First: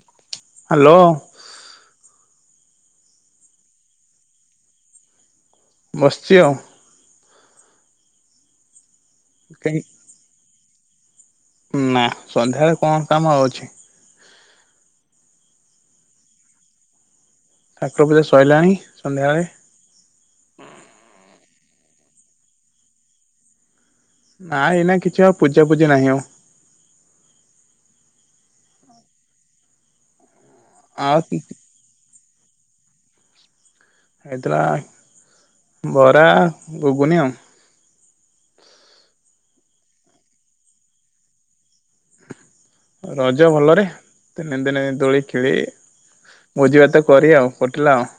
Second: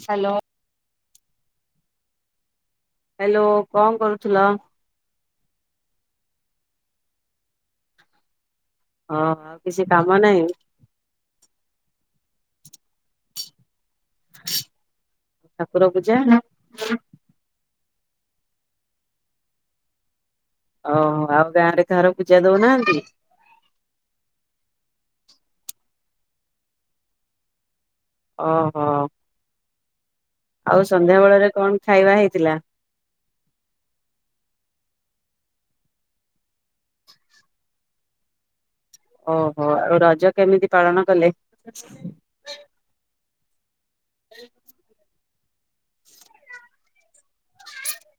Hello. Hello. Hello କଣ କରୁଥିଲ? ବସିଚି ଆଉ। ହଁ କିଛି କାମ ନାହିଁ? ନା ସନ୍ଧ୍ୟାରେ କଣ କାମ ଅଛି। [unintelligible] ଠାକୁର ପୂଜା ନା ଠାକୁର ପୂଜା ସରିଲାଣି ସନ୍ଧ୍ୟାବେଳେ। ଓହୋ ଆଉ ଗାଁ ରେ କାହାର ପୂଜା ଦଉନାହାନ୍ତି। ନାଇଁ ଏଇନା କିଛି ଆଉ ପୂଜାପୂଜି ନାହିଁ ଆଉ। ଓହୋ ଆଉ ସନ୍ଧ୍ୟା ବେଳରେ କଣ ଖାଇବା ହେଇଥିଲା? ହେଇଥିଲା ବରା, ଘୁଗୁନି ଆଉ ଓହୋ ଆଉ ରଜ କେମିତି ପାଳନ କଲେ? ରଜ ଭଲରେ ତିନି ଦିନେ ଦୋଳି ଖେଳି ଭୋଜି ଭାତ କରି ଆଉ କଟିଲା ଆଉ।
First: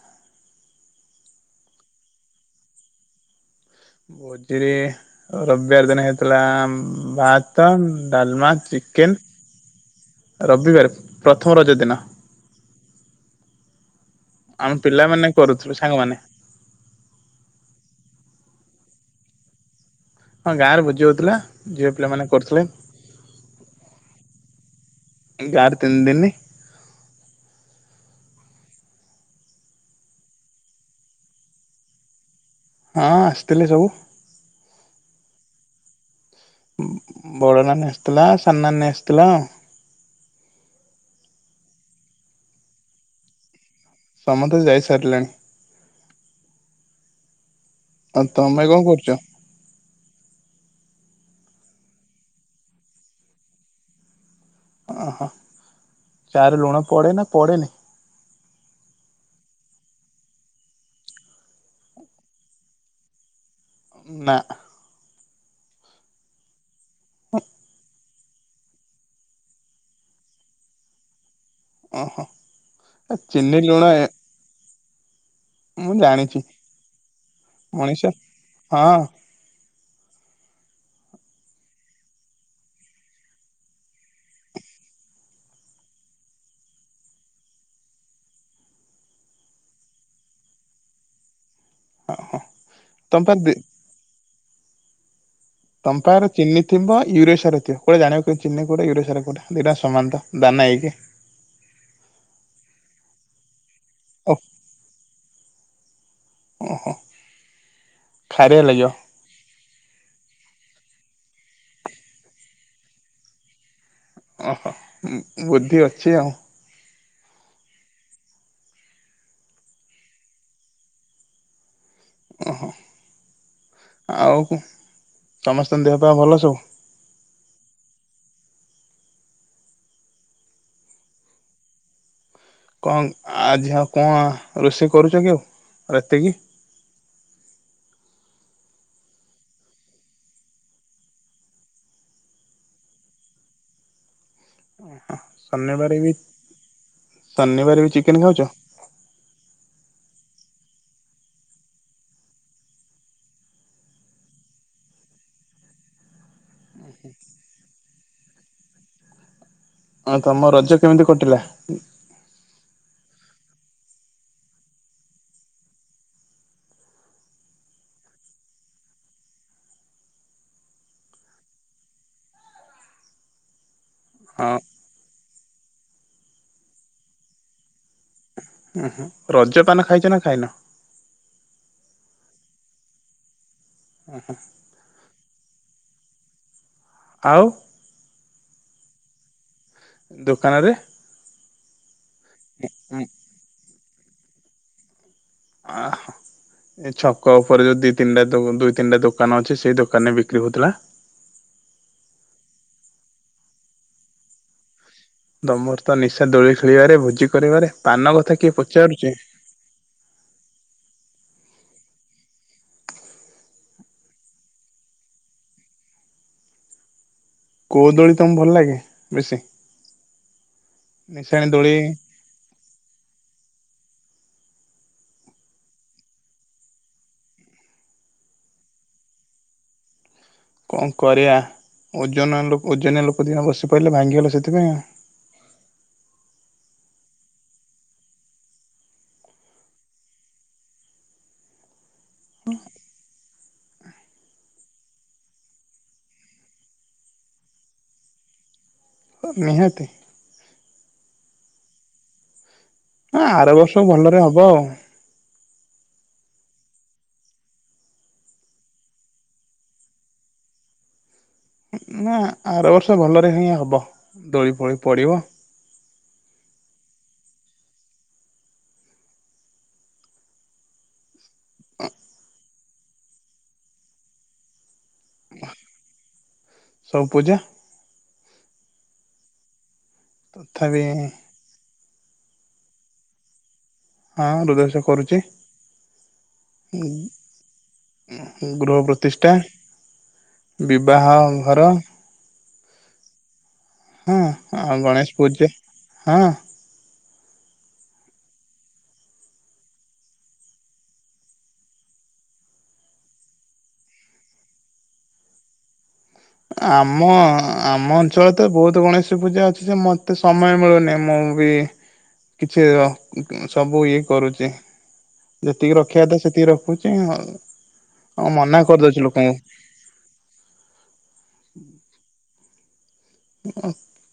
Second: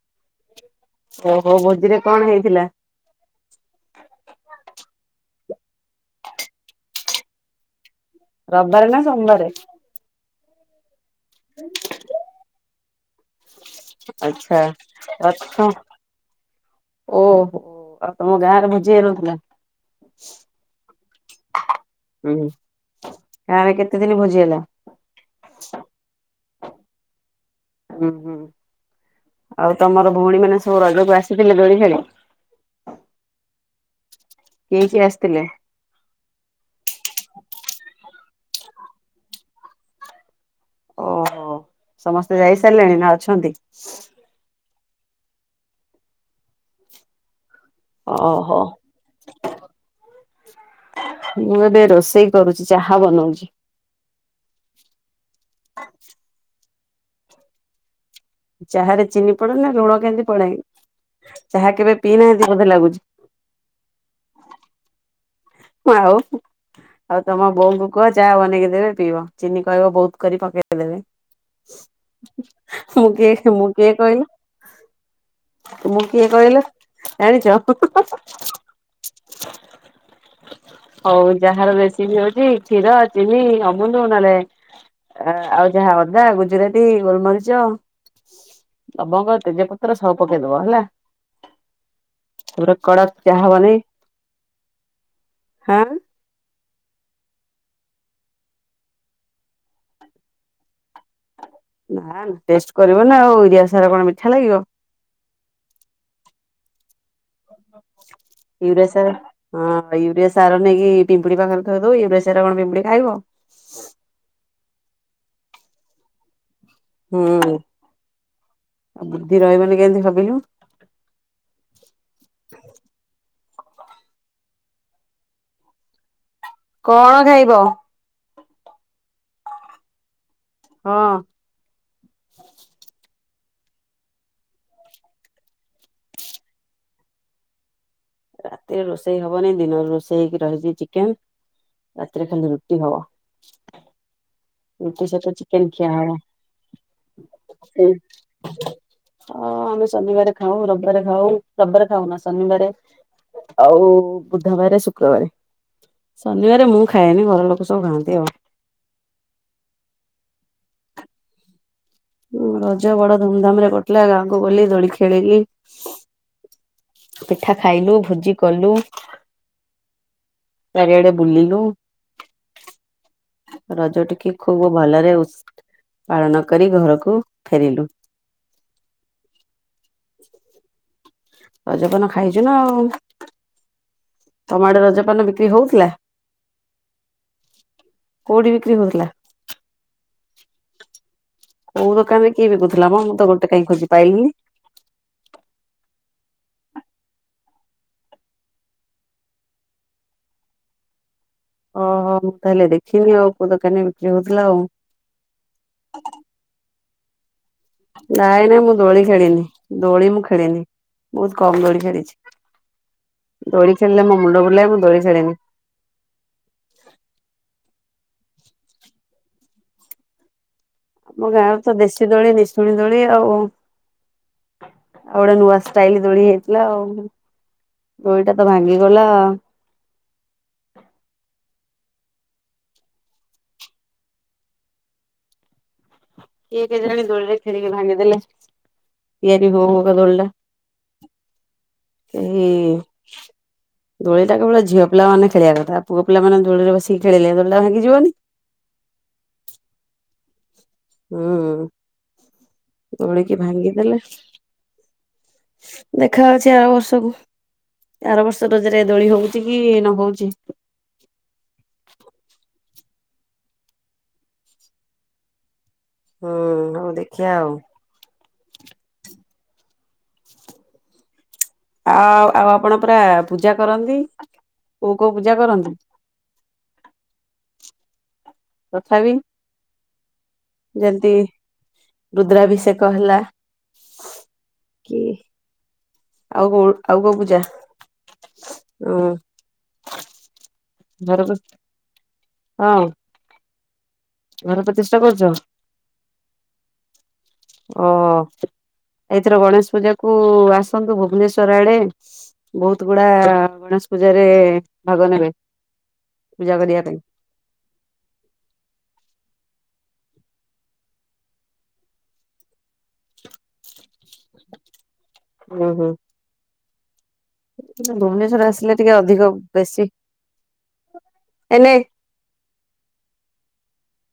ଓହୋ ଭୋଜିରେ କଣ ହେଇଥିଲା? ଭୋଜିରେ ରବିବାର ଦିନ ହେଇଥିଲା ଭ ଭାତ, ଡାଲମା, ରବିବାରେ ନା ସୋମବାରେ? ଚିକେନ ରବିବାର ପ୍ରଥମ ରଜ ଦିନ। ଆଚ୍ଛା ଆମ ପିଲାମାନେ [inaudible] କରୁଥିଲୁ ସାଙ୍ଗମାନେ ଓହୋ ଆଉ ତମ ଗାଁ ରେ ଭୋଜି ହେଇନଥିଲା? ହଁ ଗାଁ ରେ ଭୋଜି ହଉଥିଲା ଝଅ ହୁଁ ଗାଁରେ କେତେ ଦିନ ଭୋଜି ହେଲା? ଗାଁରେ ତିନ୍ ଦିନ୍। ହୁଁ ହୁଁ। ଆଉ ତମର ଭଉଣୀମାନେ ସବୁ ରଜକୁ ଆସିଥିଲେ ଦୋଳି ଖେଳି। ହଁ ଆସିଥିଲେ ସବୁ। କିଏ କିଏ ଆସିଥିଲେ? ବବଡ଼ ନାନୀ ଆସିଥିଲା ସାନ ନାନୀ ଆସିଥିଲା। ଓହୋ ସମସ୍ତେ ଯାଇ ସାରିଲେଣି ନା ଅଛନ୍ତି? ସମସ୍ତେ ଯାଇ ସାରିଲେଣି। ଓହୋ ତମେ କଣ କରୁଛ? ମୁଁ ଏବେ ରୋଷେଇ କରୁଛି ଚାହା ବନଉଛି। ଅହ ଚା ରେ ଲୁଣ ପଡେ ନା ପଡେନି? ଚାହା ରେ ଚିନି ପଡେ ନା ଲୁଣ କେମିତି ପଡେ ଚାହା କେବେ ପିଇନାହାନ୍ତି ବୋଧେ ଲାଗୁଛି? ନା। ଆଉ ଆଉ ତମ ବୋଉଙ୍କୁ କୁହ ଚା ବନେଇକି ଦେବେ ପିଇବା ଚିନି କହିବ ବହୁତ କରି ପକେଇ ଦେବେ। ଓହୋ ମୁଁ କିଏ ଚିନି ମୁଁ ଲୁଣ କିଏ ଏ କହିଲୁ? ମୁଁ କିଏ କହିଲ ଜାଣିଛ? ମଣିଷ ହଁ। ହଉ ଚାହାର ରେସିପି ହଉଛି କ୍ଷୀର ଚିନି ଅମୁଲୁ ନହେଲେ ଆ ଆଉ ଯାହା ଅଦା ଗୁଜୁରାତି ଗୋଲମରିଚ ଲବଙ୍ଗ ତେଜପତ୍ର ସବୁ ପକେଇଦବ ହେଲା। ତା ପରେ କଡପ୍ ତମ ପା ଚାହା ଦି ବନେଇ ହାଁ ତମ ପାଖରେ ଚିନି ଥିବ ୟୁରିଆ ସାର ଥିବ କୋଉଟା ଜାଣିବ ଚିନି କଉଟା ୟୁରିଆ ସାର କୋଉଟା ଦିଟା ସାମାନ୍ ତ ଦାନ ହେଇକି ନା ଟେଷ୍ଟ କରିବ ନା ଆଉ ୟୁରିଆ ସାରା କଣ ମି ଓ ଓହୋ। ଖାରିଆ ୟୁରିଆ ଲାଗିବ ସାର୍ ହଁ ୟୁରିଆ ସାର ନେଇକି ପିମ୍ପୁଡ଼ି ପାଖରେ ଥୋଇଦେବ ୟୁରିଆ ସାର କଣ ପିମ୍ପୁଡ଼ି ଖାଇବ? ଓହୋ ବୁଦ୍ଧି ଅଛି ଆଉ? ହୁଁ ଆଉ ବୁଦ୍ଧି ରହିବନି କେମତି ଭାବିଲୁ? ଓହୋ ଆଉ ସମସ୍ତଙ୍କ ଦେହ ପା ଭଲ ସବୁ? କଣ ଖାଇବ? ହଁ। କଅ ଆଜି ଆଉ କଣ ରୋଷେଇ କରୁଛ କି ଆଉ ରାତିକି? ରାତିରେ ରୋଷେଇ ହବନି ଦିନରେ ରୋଷେ ହେଇକି ରହିଛି ଚିକେନ ରାତିରେ ଖାଲି ରୁଟି ହବ। ରୁଟି ସହୀତ ଚିକେନ ଖିଆ ଶନିବାରେ ବି ଶନିବାରେ ହବ। ବି ଚିକେନ ଖାଉଛ ହଁ ଆମେ ଶନିବାର ଖାଉ ରବିବାରେ ଖାଉ ରବିବାରେ ଖାଉ ନା ଶନିବାରେ ଆଉ ବୁଧବାର ଶୁକ୍ରବାର। ଶନିବାର ମୁଁ ଖାଏନି ଘର ଲୋକ ସବୁ ଖାଆନ୍ତି ଆଉ। ହଁ ତମ ରଜ କେମିତି କଟିଲା? ହଁ ରଜ ବଡ ଧୁମଧାମ ରେ କଟିଲା ଗାଁକୁ ଗଲି ଦୋଳି ଖେଳିଲି ପିଠା ଖାଇଲୁ ଭୋଜି କଲୁ ଚାରିଆଡେ ବୁଲିଲୁ ରଜ ଟି କି ହଁ ଖୁବ ଭଲରେ ପାଳନ କରି ଘରକୁ ଫେରିଲୁ। ଉହୁ ରଜପାନ ଖାଇଛ ନା ଖାଇନ? ରଜପାନ ଖାଇଛୁ ନା ଆଉ ତମ ଆଡେ ରଜପାନ ବିକ୍ରି ହଉଥିଲା? ଆଉ କୋଉଠି ବିକ୍ରି ହଉଥିଲା? ଦୋକାନ ରେ। କୋଉ ଦୋକାନ ରେ କିଏ ବିକୁ ଥିଲା ମ ମୁଁ ତ ଗୋଟେ କାହିଁ ଖୋଜି ପାଇଲିିନି? ଆଃ। ଏ ଛକ ଉପରେ ଯୋଉ ଦି ତିନିଟା ଦୋ ଦୁଇ ତିନଟା ଦୋକାନ ଅଛି ସେଇ ଦୋକାନ ରେ ବିକ୍ରି ହଉଥିଲା। ଓହୋ ମୁଁ ତାହେଲେ ଦେଖିନି ଆଉ କୋଉ ଦୋକାନୀ ବିକ୍ରି ହଉଥିଲା ଆଉ। ତମର ତ ନିଶା ଦୋଳି ଖେଳିଆରେ ଭୋଜି କରିବାରେ ପାନ କଥା ନାଇଁ କିଏ ନାଇଁ ମୁଁ ଦୋଳି ପଚାରୁଛି? ଖେଳିନି ଦୋଳି ମୁଁ ଖେଳିନି ବହୁତ୍ କମ୍ ଦୋଳି ଖେଳିଛି। ଦୋଳି ଖେଳିଲେ ମୋ ମୁଣ୍ଡ ବୁଲାଏ ମୁଁ ଦୋଳି ଖେଳେନି। କୋଉ ଦୋଳି ତମକୁ ଭଲ ଲାଗେ ବେଶୀ? ଆମ ନିଶାଣି ଗାଁରେ ଦୋଳି ତ ଦେଶୀ ଦୋଳି ନିଶୁଣୀ ଦୋଳି ଆଉ। ଆଉ ଗୋଟେ ନୂଆ ଷ୍ଟାଇଲ୍ ଦୋଳି ହେଇଥିଲା ଆଉ। ଦୋଳିଟା ତ ଭାଙ୍ଗିଗଲା। କଣ କରିଆ ଓଜନ ଲୋକ ଓଜନିଆ ଲୋକ ଦିହେଁ ବସି ପାଇଲେ ଭାଙ୍ଗିଗଲା ସେଥିପାଇଁ ଆଉ। କିଏ କେଜାଣି ଦୋଳିରେ ଖେଳି କି ଭାଙ୍ଗିଦେଲେ ତିଆରି ହଉ ହଉକା ଦୋଳିରେ। [unintelligible] [unintelligible] ଦୋଳିଟା କେବଳ ଝିଅ ପିଲା ମାନେ ଖେଳିବା କଥା ପୁଅ ପିଲାମାନେ ଦୋଳିରେ ବସିକି ଖେଳେ ଦୋଳିଟା ଭାଙ୍ଗିିଜିବନି? ନିହାତି। ହୁଁ ନା ଦୋଳିକି ଆର ବର୍ଷ ଭାଙ୍ଗିଦେଲେ। ଭଲରେ ହବ ଆଉ ଦେଖା ଅଛି ଆର ବର୍ଷକୁ ଆାର ବର୍ଷ ରଜରେ ଦୋଳି ହଉଛି କି ନ ହଉଛି। ନା ଆର ବର୍ଷ ଭଲରେ ହିଁ ହବ ଦୋଳି ଫୋଳି ପଡିବ ହୁଁ ହଉ ଦେଖିଆ ଆଉ। ଆଉ ଆଉ ଆପଣ ପୁରା ପୂଜା କରନ୍ତି କୋଉ କୋଉ ପୂଜା କରନ୍ତି? ସବୁ ପୂଜା। ତଥାପି ତଥାପି ଯେମିତି ରୁଦ୍ରାଭିଷେକ ହେଲା ହଁ ରୁଦ୍ରାଭିଷେକ କି କରୁଛି। ଆଉ କୋଉ ଆଉ କୋଉ ପୂଜା ଗୃହ ଉଁ ପ୍ରତିଷ୍ଠା ବିବାହ ଘର ହଁ ଘର ଆଉ ପ୍ରତିଷ୍ଠା ଗଣେଶ କରୁଛ ପୂଜା। ଓ। ଏଇଥର ଗଣେଶ ପୂଜା କୁ ଆସନ୍ତୁ ଭୁବନେଶ୍ଵର ଆଡେ। ବହୁତ୍ ଗୁଡା ଗଣେଶ ପୂଜାରେ ଭାଗ ନେବେ। ପୂଜା କରିବା ପାଇଁ। ଆମ ଆମ ଅଞ୍ଚଳ ତ ବହୁତ୍ ଗଣେଶ ପୂଜା ଅଛି ଯେ ମତେ ସମୟ ମିଳୁନି ମୁଁ ବି କିଛି ୟ ସବୁ ଇଏ କରୁଛି। ହୁଁ ଯେତିକି ହୁଁ। ରଖିଆ କଥା ସେତିକି ରଖୁଛିଉ। ଭୁବନେଶ୍ଵର ଆସିଲେ ଟିକେ ଅଧିକ ବେଶୀ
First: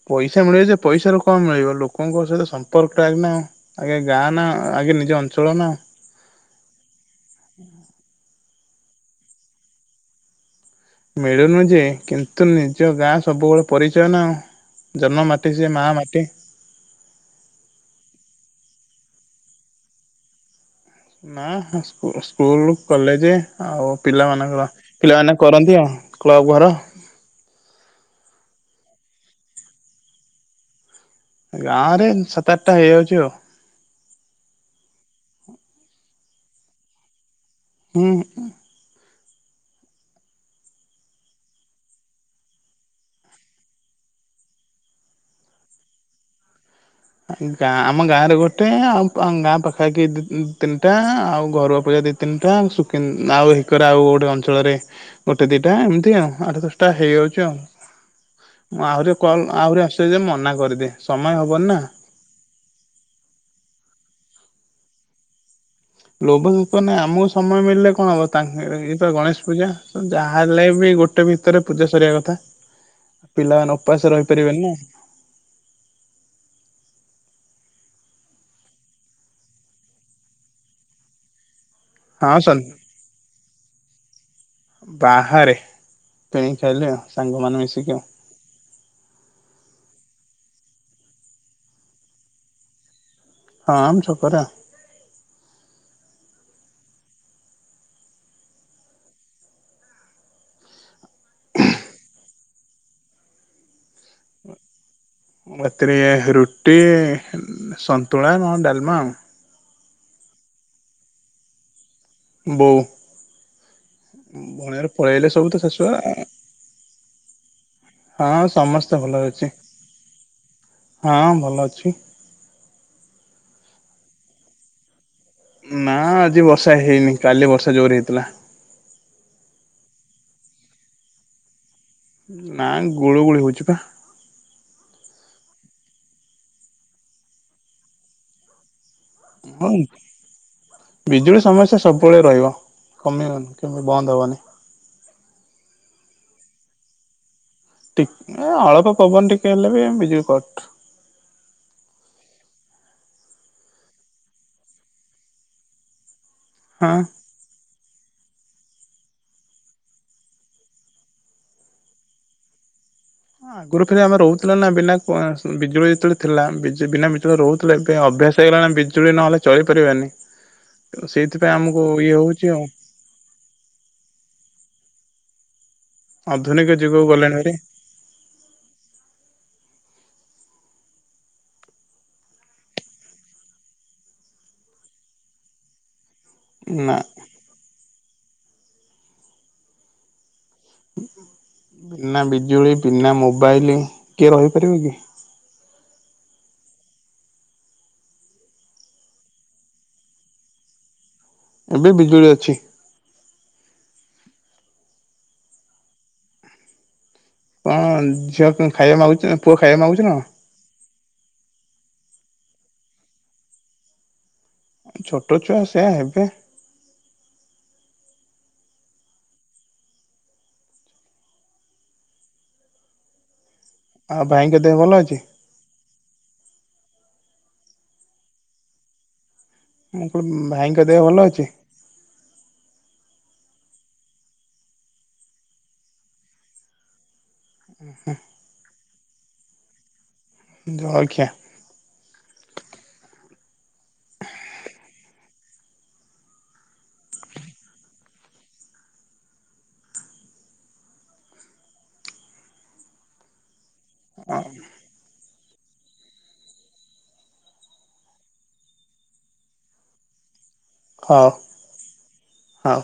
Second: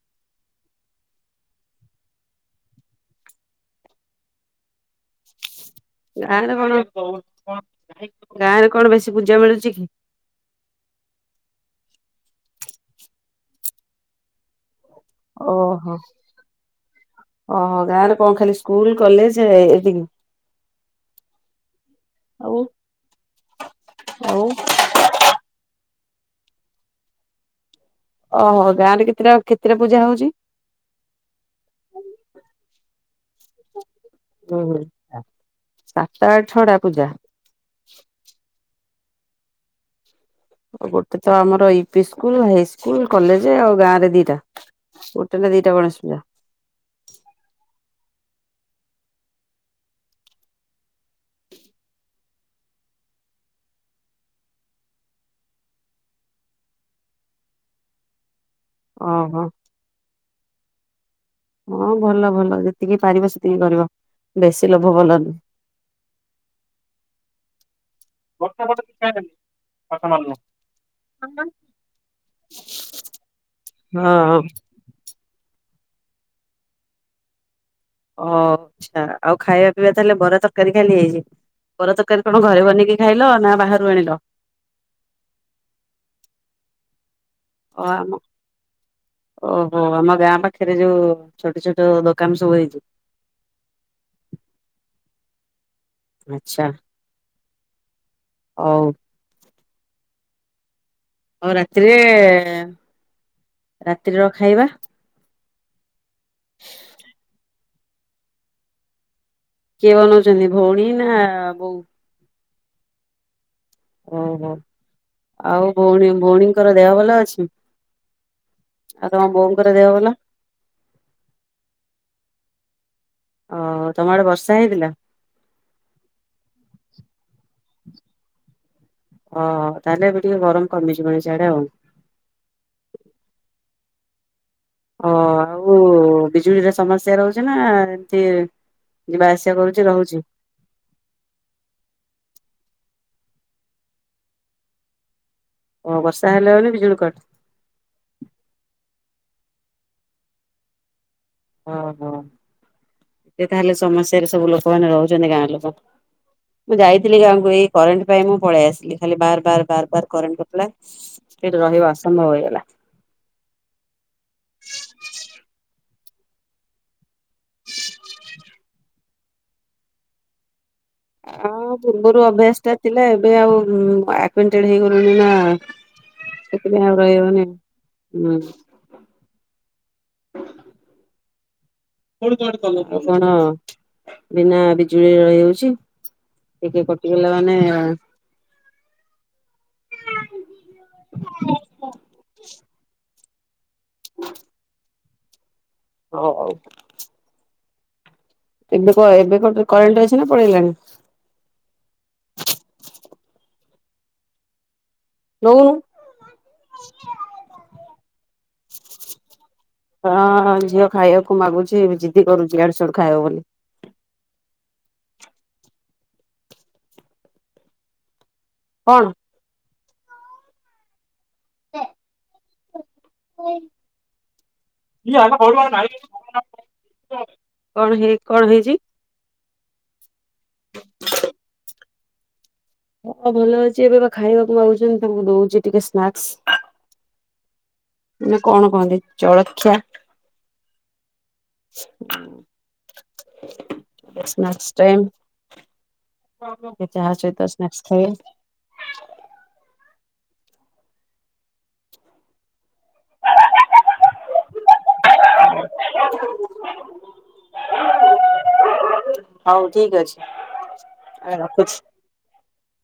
ପଇସା ମିଳିବ ଯେ ପଇସା ରୁ କଣ ମିଳିବ ଲୋକଙ୍କ ସହିତ ସମ୍ପର୍କ ଟା ଆଗନା। ଆଗେ ଗାଁ ନା ଆଗେ ନିଜ ଅଞ୍ଚଳ ନା ଗାଁ ରେ କଣ ଗାଁ ରେ କଣ ବେଶୀ ପୂଜା ମିଳୁଛି କି ମିଳୁନୁ ଯେ କିନ୍ତୁ ନିଜ ଗାଁ ସବୁବେଳେ ପରିଚୟ ନା ଆଉ। ଜନ୍ମ ମାଟି ସେ ମା ଓହୋ। ମାଟି। ଓହୋ ଗାଁରେ କଣ ଖାଲି ସ୍କୁଲ କଲେଜ୍ ଏତିିକି‌? ନା ହଁ ସ୍କୁ ଆଉ ସ୍କୁୂଲ। କଲେଜେ ଆଉ ଆଉ ପିଲାମାନଙ୍କର ପିଲାମାନେ କରନ୍ତି ଆଉ କ୍ଲବ ଘର ଓହୋ ଗାଁ ରେ କେତେଟା କେତେଟା ପୂଜା ହଉଛି? ଗାଁ ରେ ସାତ ଆଠଟା ହେଇଯାଉଛି ଆଉ। ହ ହ ସାତ ଆଠ ଛଅ ଟା ପୂଜା ହୁଁ ଆଉ ଗୋଟେ ତ ଆମର ୟୁପି ସ୍କୁଲ, ହାଇସ୍କୁଲ, କଲେଜ ଆଉ ଗାଁ ରେ ଦିଟା। ଗୋଟେ ନା ଦିଟା ଗଣେଶ ପୂଜା? ଗାଁ ଆମ ଗାଁ ରେ ଗୋଟେ ଆଉ ଗାଁ ପାଖାପାଖି ତିନିଟା ଆଉ ଘରୁଆ ପୂଜା ଦି ତି ତିନିଟା ସୁକିନ ଆଉ ହେକରେ ଆଉ ଗୋଟେ ଅଞ୍ଚଳରେ ଗୋଟେ ଦିଟା ଏମିତି ଆଉ ଆଠ ଦଶଟା ହେଇଯାଉଛି ଆଉ। ମୁଁ ଆହୁରି ଓହୋ କଲ ଆହୁରି ଆସିବ ଯେ ମନା କରିଦେଲି ସମୟ ହବନି ନା। ହଁ ଭଲ ଭଲ ଯେତିକି ପାରିବ ସେତିକି କରିବ ବେଶୀ ଲୋଭ ଭଲ ନୁହେଁ। ଲୋଭଭୋକ ନାଇଁ ଆମକୁ ସମୟ ମିଳିଲେ କଣ ହେବତା ଇଏ ତ ଗଣେଶ ପୂଜା ଯାହାଲେ ବି ଗୋଟେ ଭି ନୁହେଁ ଭିତରେ ପୂଜା ସରିବା କଥା ପିଲାମାନେ ଉପାସ ହଁ ରହିପାରିବେନି ନା। ଓ ଆଚ୍ଛା ଆଉ ଖାଇବା ପିଇବା ତାହେଲେ ବରା ତରକାରୀ ଖାଲି ହେଇଚି। ବରା ତରକାରୀ ହଁ କଣ ସନ୍ ଘରେ ବନେଇକି ଖାଇଲ ନା ବାହାରୁ ଆଣିଲ? ବାହାରେ କିଣି ଖାଇଲି ଆଉ। ସାଙ୍ଗମାନେ ମି ଓ ଆମ ଓହୋ ଆମ ଗାଁ ପାଖରେ ଯୋଉ ଛୋଟ ଛୋଟ ଦୋକାନ ସବୁ ହେଇଚି। ହଁ ଆମ ଛକରେ ଆ ଆଚ୍ଛା ହଉ। ଆଉ ରାତିରେ ଏଁ ରାତ୍ରି ର ଖାଇବା? ରାତିରେ ରୁଟି, ସନ୍ତୁଳା ଓ ଡ଼ାଲମା ଆଉ। କିଏ ବନଉଛନ୍ତି ଭଉଣୀ ନା ବୋଉ? ବଉ। ଓହୋ ଭଉଣୀମାନେ ପଳେଇଲେ ଶାଶୁ ଆଉ ଭଉଣୀ ତ ଭଉଣୀଙ୍କର ଦେହ ଭଲ ଅଛି ଆ ହଁ ସମସ୍ତେ ଆଉ ଭଲ ତମ ଅଛି ବୋଉଙ୍କର ଦେହ ଭଲ ହଁ ଭଲ ଅଛି। ଓ ତମ ଆଡେ ବର୍ଷା ହେଇଥିଲା? ନା ଆଜି ବର୍ଷା ହେଇନି କାଲି ବର୍ଷା ଜୋର ହେଇଥିଲା। ଓହ ତାହଲେ ଏବେ ଟିକେ ଗରମ କମିଜିବଣି ସିଆଡେ ଆଉ। ନା ଗୁଳୁଗୁଳି ହଉଚି ପା। ଓ ଆଉ ବିଜୁଳିର ସମସ୍ୟା ରହୁଛି ନା କିଏ ହଉଁ। ବିଜୁଳି ସମସ୍ୟା ସବୁବେଳେ ରହିବ କମିବନି କେବେ ବନ୍ଦ ହବନି। ଓ ବର୍ଷା ହେଲେ ମାନେ ବିଜୁଳି କଟ। ଟିକ ଅଳପ ପବନ ଟିକେ ହେଲେ ବି ବିଜୁଳି କଟ। ଓହୋ ତାହେଲେ ସମସ୍ୟାରେ ସବୁ ଲୋକମାନେ ରହୁଛନ୍ତି ଗାଁ ଲୋକ। ମୁଁ ହଁ। ଯାଇଥିଲି ଗାଁକୁ ଏଇ କରେଣ୍ଟ ପାଇଁ ମୁଁ ପଳେଇ ଆସିଲି ଖାଲି ବାର ବାର ବାର ବାର କରେଣ୍ଟ କଟିଲା ସେଇଠି ରହିବା ଅସମ୍ଭବ ହେଇଗଲା। ଆଗରୁ ଫେରେ ଆମେ ରହୁଥିଲେ ନା ବିନା ବିଜୁଳି ଯେତେବେଳେ ଥିଲା ବିନା ବିଜୁଳି ରହୁଥିଲେ ଏବେ ଅଭ୍ୟାସ ହେଇଗଲାଣି ବିଜୁଳି ନହଲେ ଚଳି ପାରିବାନି। ଆଁ ପୂର୍ବରୁ ହଉଛି ଆଉ ଅଭ୍ୟାସ ଟା ଥିଲା ଏବେ ଆଉ ଆକୁଣ୍ଟେଡ ହେଇଗଲୁଣିି ନା। ଆଧୁନିକ ସେଥିପାଇଁ ଆଉ ଯୁଗକୁ ରହି ଗଲେଣି ହଉନି ଭାରି ହୁଁ। ଆଉ କଣ ବିନା ବିଜୁଳି ରହି ହଉଚି। ଟିକେ ନା କଟିଗଲା ମାନେ ବିନା ବିଜୁଳି ବିନା ମୋବାଇଲ୍ କିଏ ରହିପାରିବ କି? ହ ହଉ। ଏବେ କ ଏବେ କ କରେଣ୍ଟ୍ ଅଛି ନା ପଳେଇଲାଣି? ଏବେ ବିଜୁଳି ଅଛି। ନଉନୁ। କଣ୍ ଝିଅ କଁ ଖାଇଆକୁ ମାଗୁଚି? ପୁଅ ଖାଇଆ ମାଗୁ ହଁ। ଝିଅ ଖାଇଆକୁ ମାଗୁଚି ଜିଦି କରୁଚି ଇଆଡୁ ସିଆଡୁ ଖାଇବ ବୋଲି। ଛୋଟ ଛୁଆ ସେଇଆ ହେବେ। କଣ? ଦେ। ଖାଇବି। ଆଉ ଭାଇଙ୍କ ଦେହ ଭଲ ଅଛି? କଣ ହେଇ କଣ ହେଇଚି? ଆଉ କଣ ଭାଇଙ୍କ ଦେହ ଭଲ ଅଛି? ହଁ ଭଲ ଅଛି। ଏବେ ବା ଖାଇବାକୁ ମାଗୁଚନ୍ତି ତାଙ୍କୁ ଦଉଚି ଟିକେ ସ୍ନାକ୍ସ। ହୁଁ। ନା କଣ କହନ୍ତି ଜଳଖିଆ। ଜଳଖିଆ। ଏବେ ସ୍ନାକ୍ସ ଟାଇମ୍। ଏ ଚାହା ସହିତ ସ୍ନାକ୍ସ ଖାଇବେ। [unintelligible] ହଁ। [unintelligible] ହଉ ଠିକ୍ ଅଛି। ହ ରଖୁଛି। ହଉ।